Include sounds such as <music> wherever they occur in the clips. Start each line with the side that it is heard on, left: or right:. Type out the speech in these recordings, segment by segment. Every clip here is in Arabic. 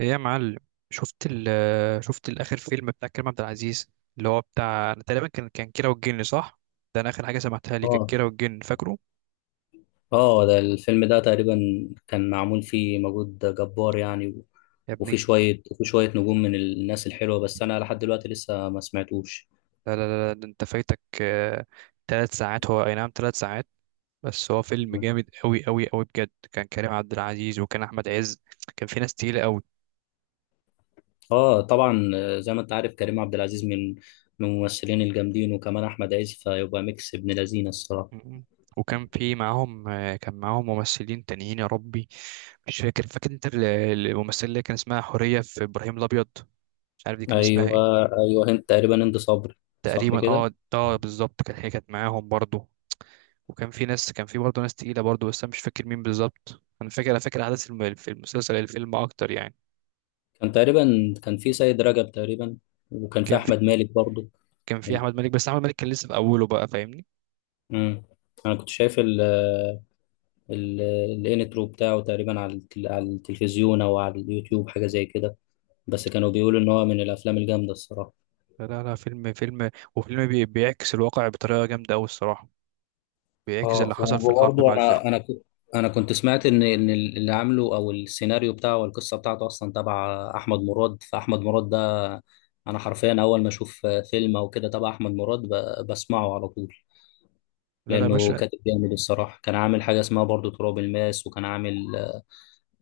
right: ايه يا معلم، شفت شفت الاخر فيلم بتاع كريم عبد العزيز اللي هو بتاع، انا تقريبا كان كيرة والجن صح؟ ده انا اخر حاجه سمعتها لي كانت
left: اه
right: كيرة والجن فاكره.
left: اه ده الفيلم ده تقريبا كان معمول فيه مجهود جبار يعني
right: يا
left: وفي
right: ابني
left: شوية وفي شوية نجوم من الناس الحلوة، بس أنا لحد دلوقتي لسه ما سمعتوش.
right: لا لا لا لا، ده انت فايتك. ثلاث ساعات، هو اي نعم ثلاث ساعات. بس هو فيلم جامد قوي قوي قوي بجد. كان كريم عبد العزيز وكان احمد عز، كان في ناس تقيله قوي.
left: اه طبعا، زي ما أنت عارف كريم عبد العزيز من الممثلين الجامدين، وكمان أحمد عز، فيبقى ميكس ابن لذينة الصراحة.
right: وكان في معاهم، كان معاهم ممثلين تانيين. يا ربي مش فاكر انت الممثله اللي كان اسمها حوريه في ابراهيم الابيض، مش عارف دي كان اسمها ايه.
left: أيوه، أيوه، هند تقريبا، هند صبري. صح
right: تقريبا اه
left: كده.
right: اه بالظبط، كان هي كانت معاهم برضو. وكان في ناس، كان في برضو ناس تقيلة برضو، بس انا مش فاكر مين بالظبط. انا فاكر، انا فاكر احداث في المسلسل الفيلم اكتر يعني.
left: كان في سيد رجب تقريبا، وكان في
right: كان في،
left: أحمد مالك برضه.
right: كان في احمد مالك، بس احمد مالك كان لسه في اوله بقى، فاهمني.
left: مم. أنا كنت شايف الانترو بتاعه تقريبا على على التلفزيون او على اليوتيوب حاجه زي كده، بس كانوا بيقولوا ان هو من الافلام الجامده الصراحه.
right: لا لا لا، فيلم فيلم وفيلم بيعكس الواقع بطريقة جامدة قوي الصراحة، بيعكس اللي
left: اه
right: حصل في الحرب
left: وبرضه
right: مع الفرق.
left: انا كنت سمعت ان اللي عامله او السيناريو بتاعه والقصه بتاعته اصلا تبع احمد مراد، فاحمد مراد ده انا حرفيا اول ما اشوف فيلم او كده تبع احمد مراد بسمعه على طول،
right: لا لا يا
left: لانه
right: باشا،
left: كاتب جامد الصراحه. كان عامل حاجه اسمها برضه تراب الماس، وكان عامل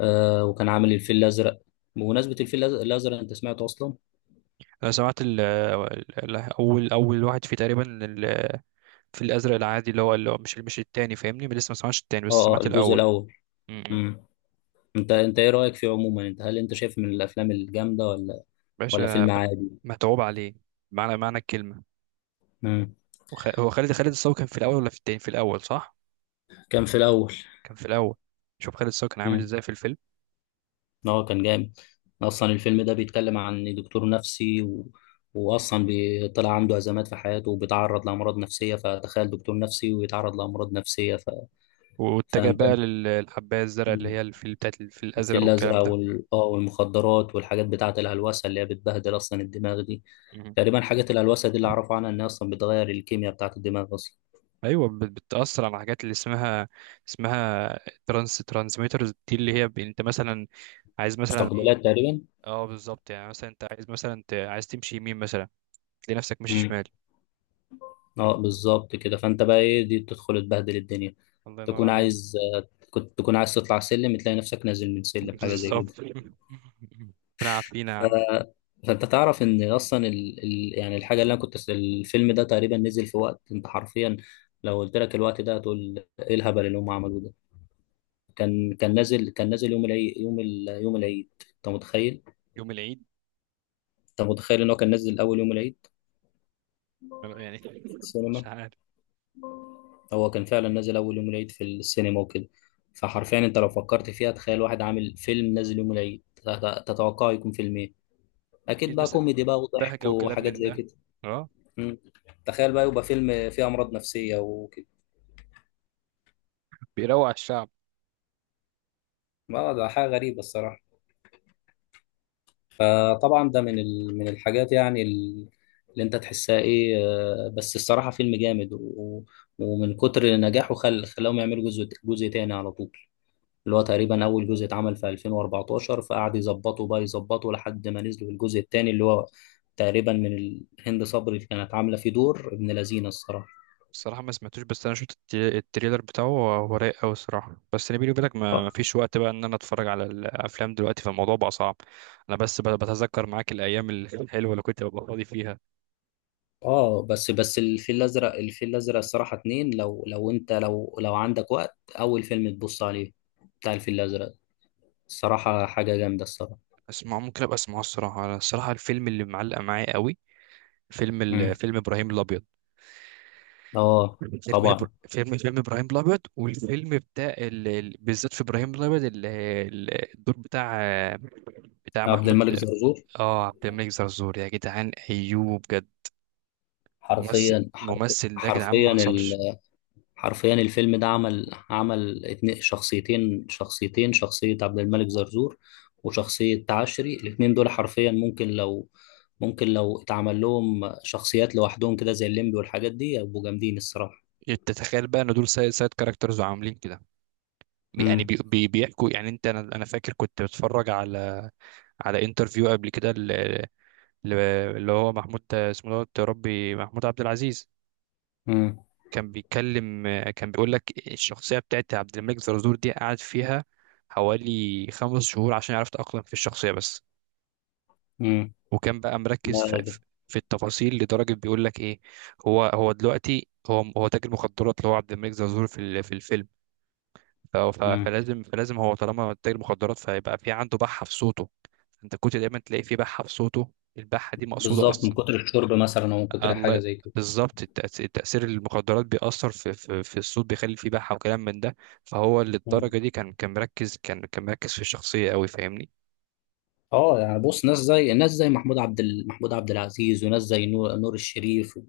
left: آه وكان عامل الفيل الازرق. بمناسبه الازرق، انت سمعته اصلا؟
right: انا سمعت اول واحد فيه تقريبا في الازرق العادي اللي هو، اللي هو مش التاني فاهمني. لسه ما سمعتش التاني بس
left: اه اه،
right: سمعت
left: الجزء
right: الاول.
left: الاول. امم انت ايه رايك فيه عموما؟ انت هل انت شايف من الافلام الجامده ولا
right: باشا
left: فيلم عادي؟
right: متعوب عليه معنى الكلمة.
left: امم.
right: هو خالد الصاوي كان في الأول ولا في التاني؟ في الأول صح؟
left: كان في الاول.
right: كان في الأول. شوف خالد الصاوي كان عامل
left: امم.
right: ازاي في الفيلم.
left: اه كان جامد. اصلا الفيلم ده بيتكلم عن دكتور نفسي واصلا بيطلع عنده ازمات في حياته وبيتعرض لامراض نفسيه، فتخيل دكتور نفسي ويتعرض لامراض نفسيه. ف...
right: واتجه
left: فانت
right: بقى للحباية الزرقاء اللي
left: مم.
right: هي الفيل، بتاعت الفيل
left: الفيل
right: الأزرق
left: الازرق
right: والكلام ده.
left: والمخدرات والحاجات بتاعه الهلوسه اللي هي بتبهدل اصلا الدماغ دي.
right: مم.
left: تقريبا حاجات الهلوسه دي اللي اعرفه عنها انها اصلا بتغير الكيمياء بتاعه الدماغ اصلا.
right: أيوة بتأثر على حاجات اللي اسمها، اسمها ترانسميترز دي اللي هي انت مثلا عايز مثلا
left: مستقبلات
right: ايه؟
left: تقريبا.
right: اه بالظبط. يعني مثلا انت عايز مثلا عايز تمشي يمين مثلا، تلاقي نفسك ماشي
left: امم.
right: شمال.
left: اه بالظبط كده، فانت بقى ايه دي بتدخل تبهدل الدنيا.
right: الله ينور
left: تكون
right: عليك.
left: عايز، كنت تكون عايز تطلع سلم تلاقي نفسك نازل من
right: <laughs>
left: سلم، حاجه زي كده.
right: بالظبط. <laughs> ربنا يعافينا يا
left: ف...
right: عم.
left: فانت تعرف ان اصلا يعني الحاجه اللي انا كنت الفيلم ده تقريبا نزل في وقت، انت حرفيا لو قلت لك الوقت ده هتقول ايه الهبل اللي هم عملوه ده. كان نازل يوم العيد، يوم العيد. انت متخيل؟
right: يوم العيد
left: انت متخيل ان هو كان نازل اول يوم العيد
right: يعني.
left: في
right: <laughs> مش
left: السينما؟
right: عارف.
left: هو كان فعلا نزل اول يوم العيد في السينما وكده. فحرفيا انت لو فكرت فيها، تخيل واحد عامل فيلم نازل يوم العيد، تتوقعه يكون فيلم ايه؟ اكيد
right: اكيد
left: بقى
right: مثلا
left: كوميدي بقى وضحك
right: بهجة وكلام
left: وحاجات
right: من
left: زي
right: ده.
left: كده.
right: اه،
left: مم. تخيل بقى يبقى فيلم فيه امراض نفسية وكده.
right: بيروق على الشعب.
left: ما ده حاجة غريبة الصراحة. فطبعا ده من من الحاجات يعني اللي انت تحسها ايه، بس الصراحة فيلم جامد ومن كتر نجاحه خلاهم يعملوا جزء تاني على طول. اللي هو تقريبا اول جزء اتعمل في 2014، فقعد يظبطه بقى يظبطه لحد ما نزلوا الجزء الثاني، اللي هو تقريبا من هند صبري اللي كانت عامله فيه دور ابن لذينه الصراحه.
right: الصراحة ما سمعتوش، بس انا شفت التريلر بتاعه، هو هو رايق قوي الصراحة. بس انا بيني وبينك ما
left: اه.
right: فيش وقت بقى ان انا اتفرج على الافلام دلوقتي، فالموضوع بقى صعب. انا بس بتذكر معاك الايام الحلوة اللي كنت ببقى فاضي فيها.
left: بس الفيل الازرق، الفيل الازرق الصراحه اتنين، لو لو انت لو لو عندك وقت اول فيلم تبص عليه بتاع الفيل الازرق، الصراحه حاجه جامده الصراحه.
right: اسمع، ممكن ابقى اسمعه الصراحة. انا الصراحة الفيلم اللي معلق معايا قوي فيلم
left: مم.
right: فيلم ابراهيم الابيض.
left: اه
right: فيلم إبر-
left: طبعا.
right: فيلم فيلم ابراهيم الابيض، والفيلم بتاع بالذات في ابراهيم الابيض الدور بتاع
left: عبد
right: محمود.
left: الملك زرزور.
right: اه عبد الملك زرزور يا جدعان، ايوه بجد. ممثل، ده يا جدعان ما
left: حرفيا.
right: حصلش.
left: حرفيا الفيلم ده عمل اتنين شخصيتين، شخصية عبد الملك زرزور وشخصية تعشري. الاتنين دول حرفيا ممكن لو، اتعمل لهم شخصيات لوحدهم كده زي الليمبي والحاجات دي يبقوا جامدين الصراحة.
right: انت تخيل بقى ان دول سايد كاركترز وعاملين كده. يعني
left: امم.
right: بي بيحكوا يعني انت، انا فاكر كنت بتفرج على، على انترفيو قبل كده ل- اللي هو محمود اسمه دوت يا ربي، محمود عبد العزيز.
left: امم.
right: كان بيتكلم، كان بيقول لك الشخصيه بتاعت عبد الملك زرزور دي قعد فيها حوالي خمس شهور عشان يعرف يتأقلم في الشخصيه بس.
left: امم.
right: وكان بقى
left: لا
right: مركز في
left: لا.
right: في في التفاصيل لدرجه بيقول لك ايه، هو دلوقتي هو تاجر مخدرات، اللي هو عبد الملك زرزور في في الفيلم.
left: امم.
right: فلازم هو طالما تاجر مخدرات فيبقى في عنده بحه في صوته. انت كنت دايما تلاقي في بحه في صوته، البحه دي مقصوده
left: بالظبط، من
right: اصلا.
left: كتر الشرب مثلا او من كتر حاجة
right: الله
left: زي
right: بالظبط. التأثير المخدرات بيأثر في في الصوت، بيخلي فيه بحة وكلام من ده. فهو
left: كده.
right: للدرجة دي كان مركز، كان مركز في الشخصية قوي فاهمني.
left: اه يعني بص، ناس زي ناس زي محمود عبد العزيز، وناس زي نور، نور الشريف،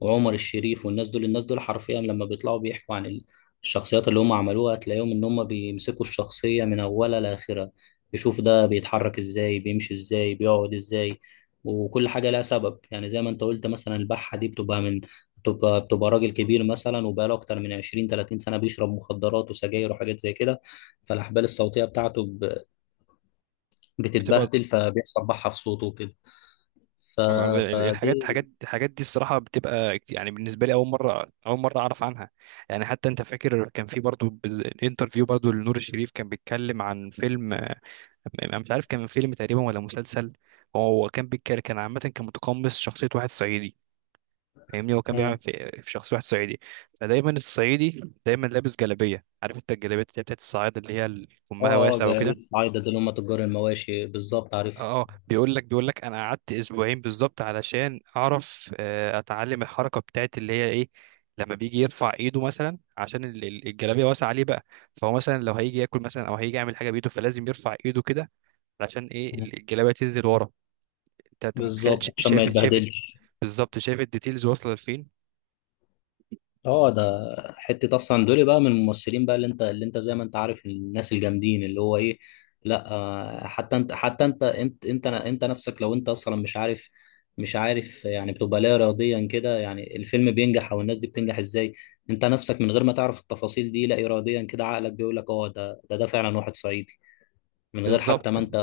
left: وعمر الشريف، والناس دول، الناس دول حرفيا لما بيطلعوا بيحكوا عن الشخصيات اللي هم عملوها تلاقيهم ان هم بيمسكوا الشخصية من اولها لاخرها، يشوف ده بيتحرك ازاي، بيمشي ازاي، بيقعد ازاي. وكل حاجة لها سبب، يعني زي ما انت قلت مثلا البحة دي بتبقى من بتبقى بتبقى راجل كبير مثلا وبقاله اكتر من 20 30 سنة بيشرب مخدرات وسجاير وحاجات زي كده، فالاحبال الصوتيه بتاعته
right: بتبقى.
left: بتتبهدل، فبيحصل بحة في صوته وكده. ف... فدي
right: الحاجات دي الصراحه بتبقى يعني بالنسبه لي، اول مره اول مره اعرف عنها. يعني حتى انت فاكر كان في برضو انترفيو برضو لنور الشريف، كان بيتكلم عن فيلم. انا مش عارف كان فيلم تقريبا ولا مسلسل. هو كان بيتكلم، كان عامه كان متقمص شخصيه واحد صعيدي فاهمني. هو كان بيعمل
left: مم.
right: في, شخصيه واحد صعيدي. فدايما الصعيدي دايما لابس جلابيه. عارف انت الجلابيه اللي هي بتاعت الصعايده، اللي هي كمها
left: اه اه،
right: واسع
left: جرابيب
right: وكده.
left: الصعايدة دول هم تجار المواشي بالظبط عارف.
right: اه، بيقول لك بيقول لك انا قعدت اسبوعين بالظبط علشان اعرف، اتعلم الحركه بتاعت اللي هي ايه؟ لما بيجي يرفع ايده مثلا عشان الجلابيه واسعه عليه بقى. فهو مثلا لو هيجي ياكل مثلا او هيجي يعمل حاجه بايده فلازم يرفع ايده كده علشان ايه
left: مم.
right: الجلابيه تنزل ورا. انت متخيل؟
left: بالظبط، عشان ما
right: شايف.
left: يتبهدلش.
right: بالظبط، شايف الديتيلز واصله لفين.
left: اه ده حته اصلا دول بقى من الممثلين بقى، اللي انت زي ما انت عارف، الناس الجامدين اللي هو ايه. لا، حتى انت نفسك لو انت اصلا مش عارف، يعني بتبقى لا اراديا كده، يعني الفيلم بينجح او الناس دي بتنجح ازاي. انت نفسك من غير ما تعرف التفاصيل دي، لا اراديا كده عقلك بيقول لك اه ده، ده فعلا واحد صعيدي، من غير حتى
right: بالظبط.
left: ما انت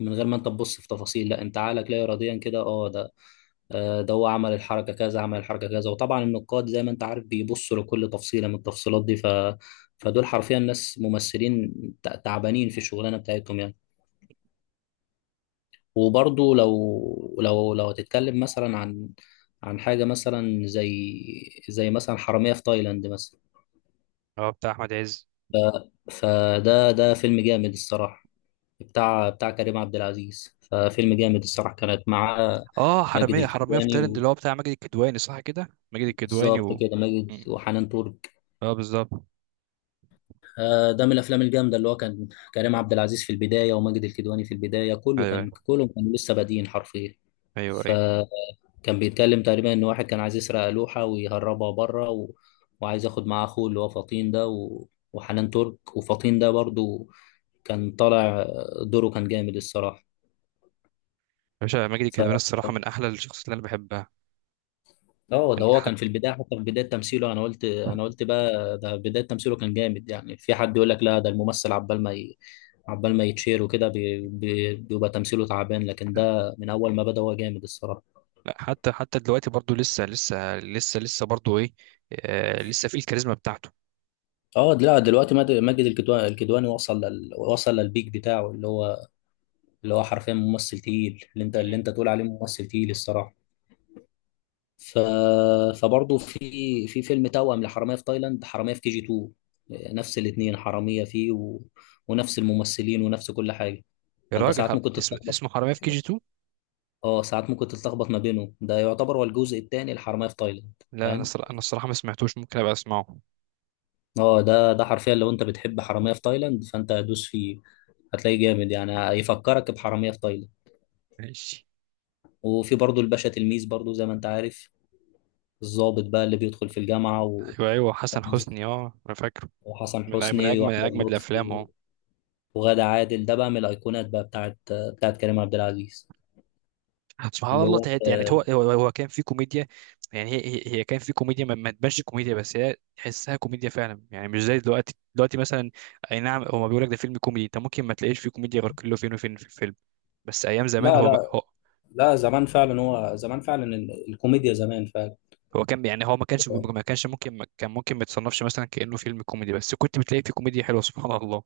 left: من غير ما انت تبص في تفاصيل، لا انت عقلك لا اراديا كده اه ده، ده هو عمل الحركة كذا عمل الحركة كذا. وطبعا النقاد زي ما انت عارف بيبصوا لكل تفصيلة من التفصيلات دي. فدول حرفيا ناس ممثلين تعبانين في الشغلانة بتاعتهم يعني. وبرضه لو هتتكلم مثلا عن حاجة مثلا زي، مثلا حرامية في تايلاند مثلا.
right: اه بتاع احمد عز.
left: ف... فده فيلم جامد الصراحة، بتاع كريم عبد العزيز، ففيلم جامد الصراحة كانت معاه
right: اه
left: ماجد
right: حراميه في تايلاند
left: الكدواني.
right: اللي هو بتاع ماجد الكدواني صح كده، ماجد الكدواني
left: بالظبط
right: و
left: كده، ماجد
right: م.
left: وحنان ترك.
right: اه بالظبط.
left: ده من الافلام الجامده اللي هو كان كريم عبد العزيز في البدايه وماجد الكدواني في البدايه، كله
right: ايوه
left: كان
right: ايوه،
left: كلهم كانوا لسه بادئين حرفيا.
right: ايوه أيوه.
left: فكان بيتكلم تقريبا ان واحد كان عايز يسرق لوحه ويهربها بره، وعايز ياخد معاه اخوه اللي هو فطين ده، وحنان ترك، وفطين ده برضو كان طالع دوره كان جامد
right: باشا ماجد الكدواني الصراحة
left: الصراحه.
right: من أحلى الشخصيات اللي أنا بحبها.
left: اه ده
right: يعني
left: هو كان في
right: حتى
left: البدايه، حتى في بدايه تمثيله، انا قلت بقى ده بدايه تمثيله كان جامد، يعني في حد يقول لك لا ده الممثل عبال ما يتشير وكده بيبقى تمثيله تعبان، لكن ده من اول ما بدا هو جامد الصراحه.
right: لا، حتى دلوقتي برضو لسه برضو إيه، آه لسه فيه الكاريزما بتاعته.
left: اه لا دلوقتي ماجد الكدواني وصل وصل للبيك بتاعه، اللي هو حرفيا ممثل تقيل، اللي انت
right: مم.
left: اللي انت تقول عليه ممثل تقيل الصراحه. ف... فبرضه في، فيلم توأم لحرامية في تايلاند، حرامية في كي جي 2. نفس الاتنين حرامية فيه، ونفس الممثلين ونفس كل حاجة.
right: يا
left: فأنت
right: راجل
left: ساعات ممكن تتلخبط.
right: اسمه حرامية في كي جي 2.
left: اه ساعات ممكن تتلخبط ما بينهم، ده يعتبر هو الجزء الثاني الحرامية في تايلاند.
right: لا أنا
left: فاهم.
right: صر... أنا الصراحة ما سمعتوش، ممكن أبقى أسمعه.
left: اه ده حرفيا لو انت بتحب حرامية في تايلاند فانت هدوس فيه، هتلاقيه جامد يعني، هيفكرك بحرامية في تايلاند.
right: ماشي.
left: وفي برضه الباشا تلميذ برضه زي ما انت عارف، الضابط بقى اللي بيدخل في الجامعة،
right: أيوه أيوه، حسن حسني أه أنا فاكره.
left: وحسن
right: من من
left: حسني واحمد
right: أجمد الأفلام
left: لطفي
right: أه.
left: وغادة عادل، ده بقى من الايقونات بقى بتاعت كريم عبد العزيز
right: سبحان
left: اللي
right: الله
left: هو،
right: تحت، يعني هو كان في كوميديا. يعني هي كان في كوميديا، ما تبانش كوميديا بس هي تحسها كوميديا فعلا، يعني مش زي دلوقتي، دلوقتي مثلا اي نعم هو بيقول لك ده فيلم كوميدي، انت ممكن ما تلاقيش فيه كوميديا غير كله فين وفين في الفيلم. بس ايام زمان،
left: لا لا
right: هو
left: لا، زمان فعلا، هو زمان فعلا الكوميديا زمان فعلا.
right: هو كان، يعني هو ما كان ممكن ما يتصنفش مثلا كأنه فيلم كوميدي، بس كنت بتلاقي فيه كوميديا حلوه سبحان الله.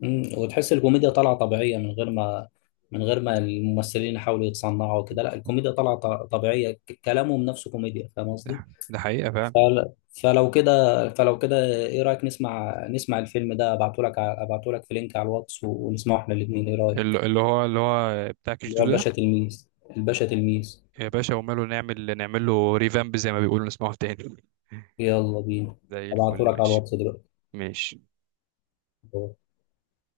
left: مم، وتحس الكوميديا طالعه طبيعيه، من غير ما، من غير ما الممثلين يحاولوا يتصنعوا وكده، لا الكوميديا طالعه طبيعيه، كلامهم نفسه كوميديا، فاهم
right: ده,
left: قصدي.
right: ده حقيقه فعلا.
left: فل- فلو كده، ايه رايك نسمع الفيلم ده؟ ابعته لك، في لينك على الواتس ونسمعه احنا الاثنين، ايه رايك؟
right: اللي هو بتاع كيش
left: اللي
right: دو
left: هو
right: ده.
left: الباشا تلميذ، الباشا تلميذ.
right: يا باشا وماله، نعمل له ريفامب زي ما بيقولوا، نسمعه تاني.
left: يلا بينا.
right: <laughs> زي الفل
left: هبعتهولك على
right: ماشي.
left: الواتس دلوقتي.
right: ماشي.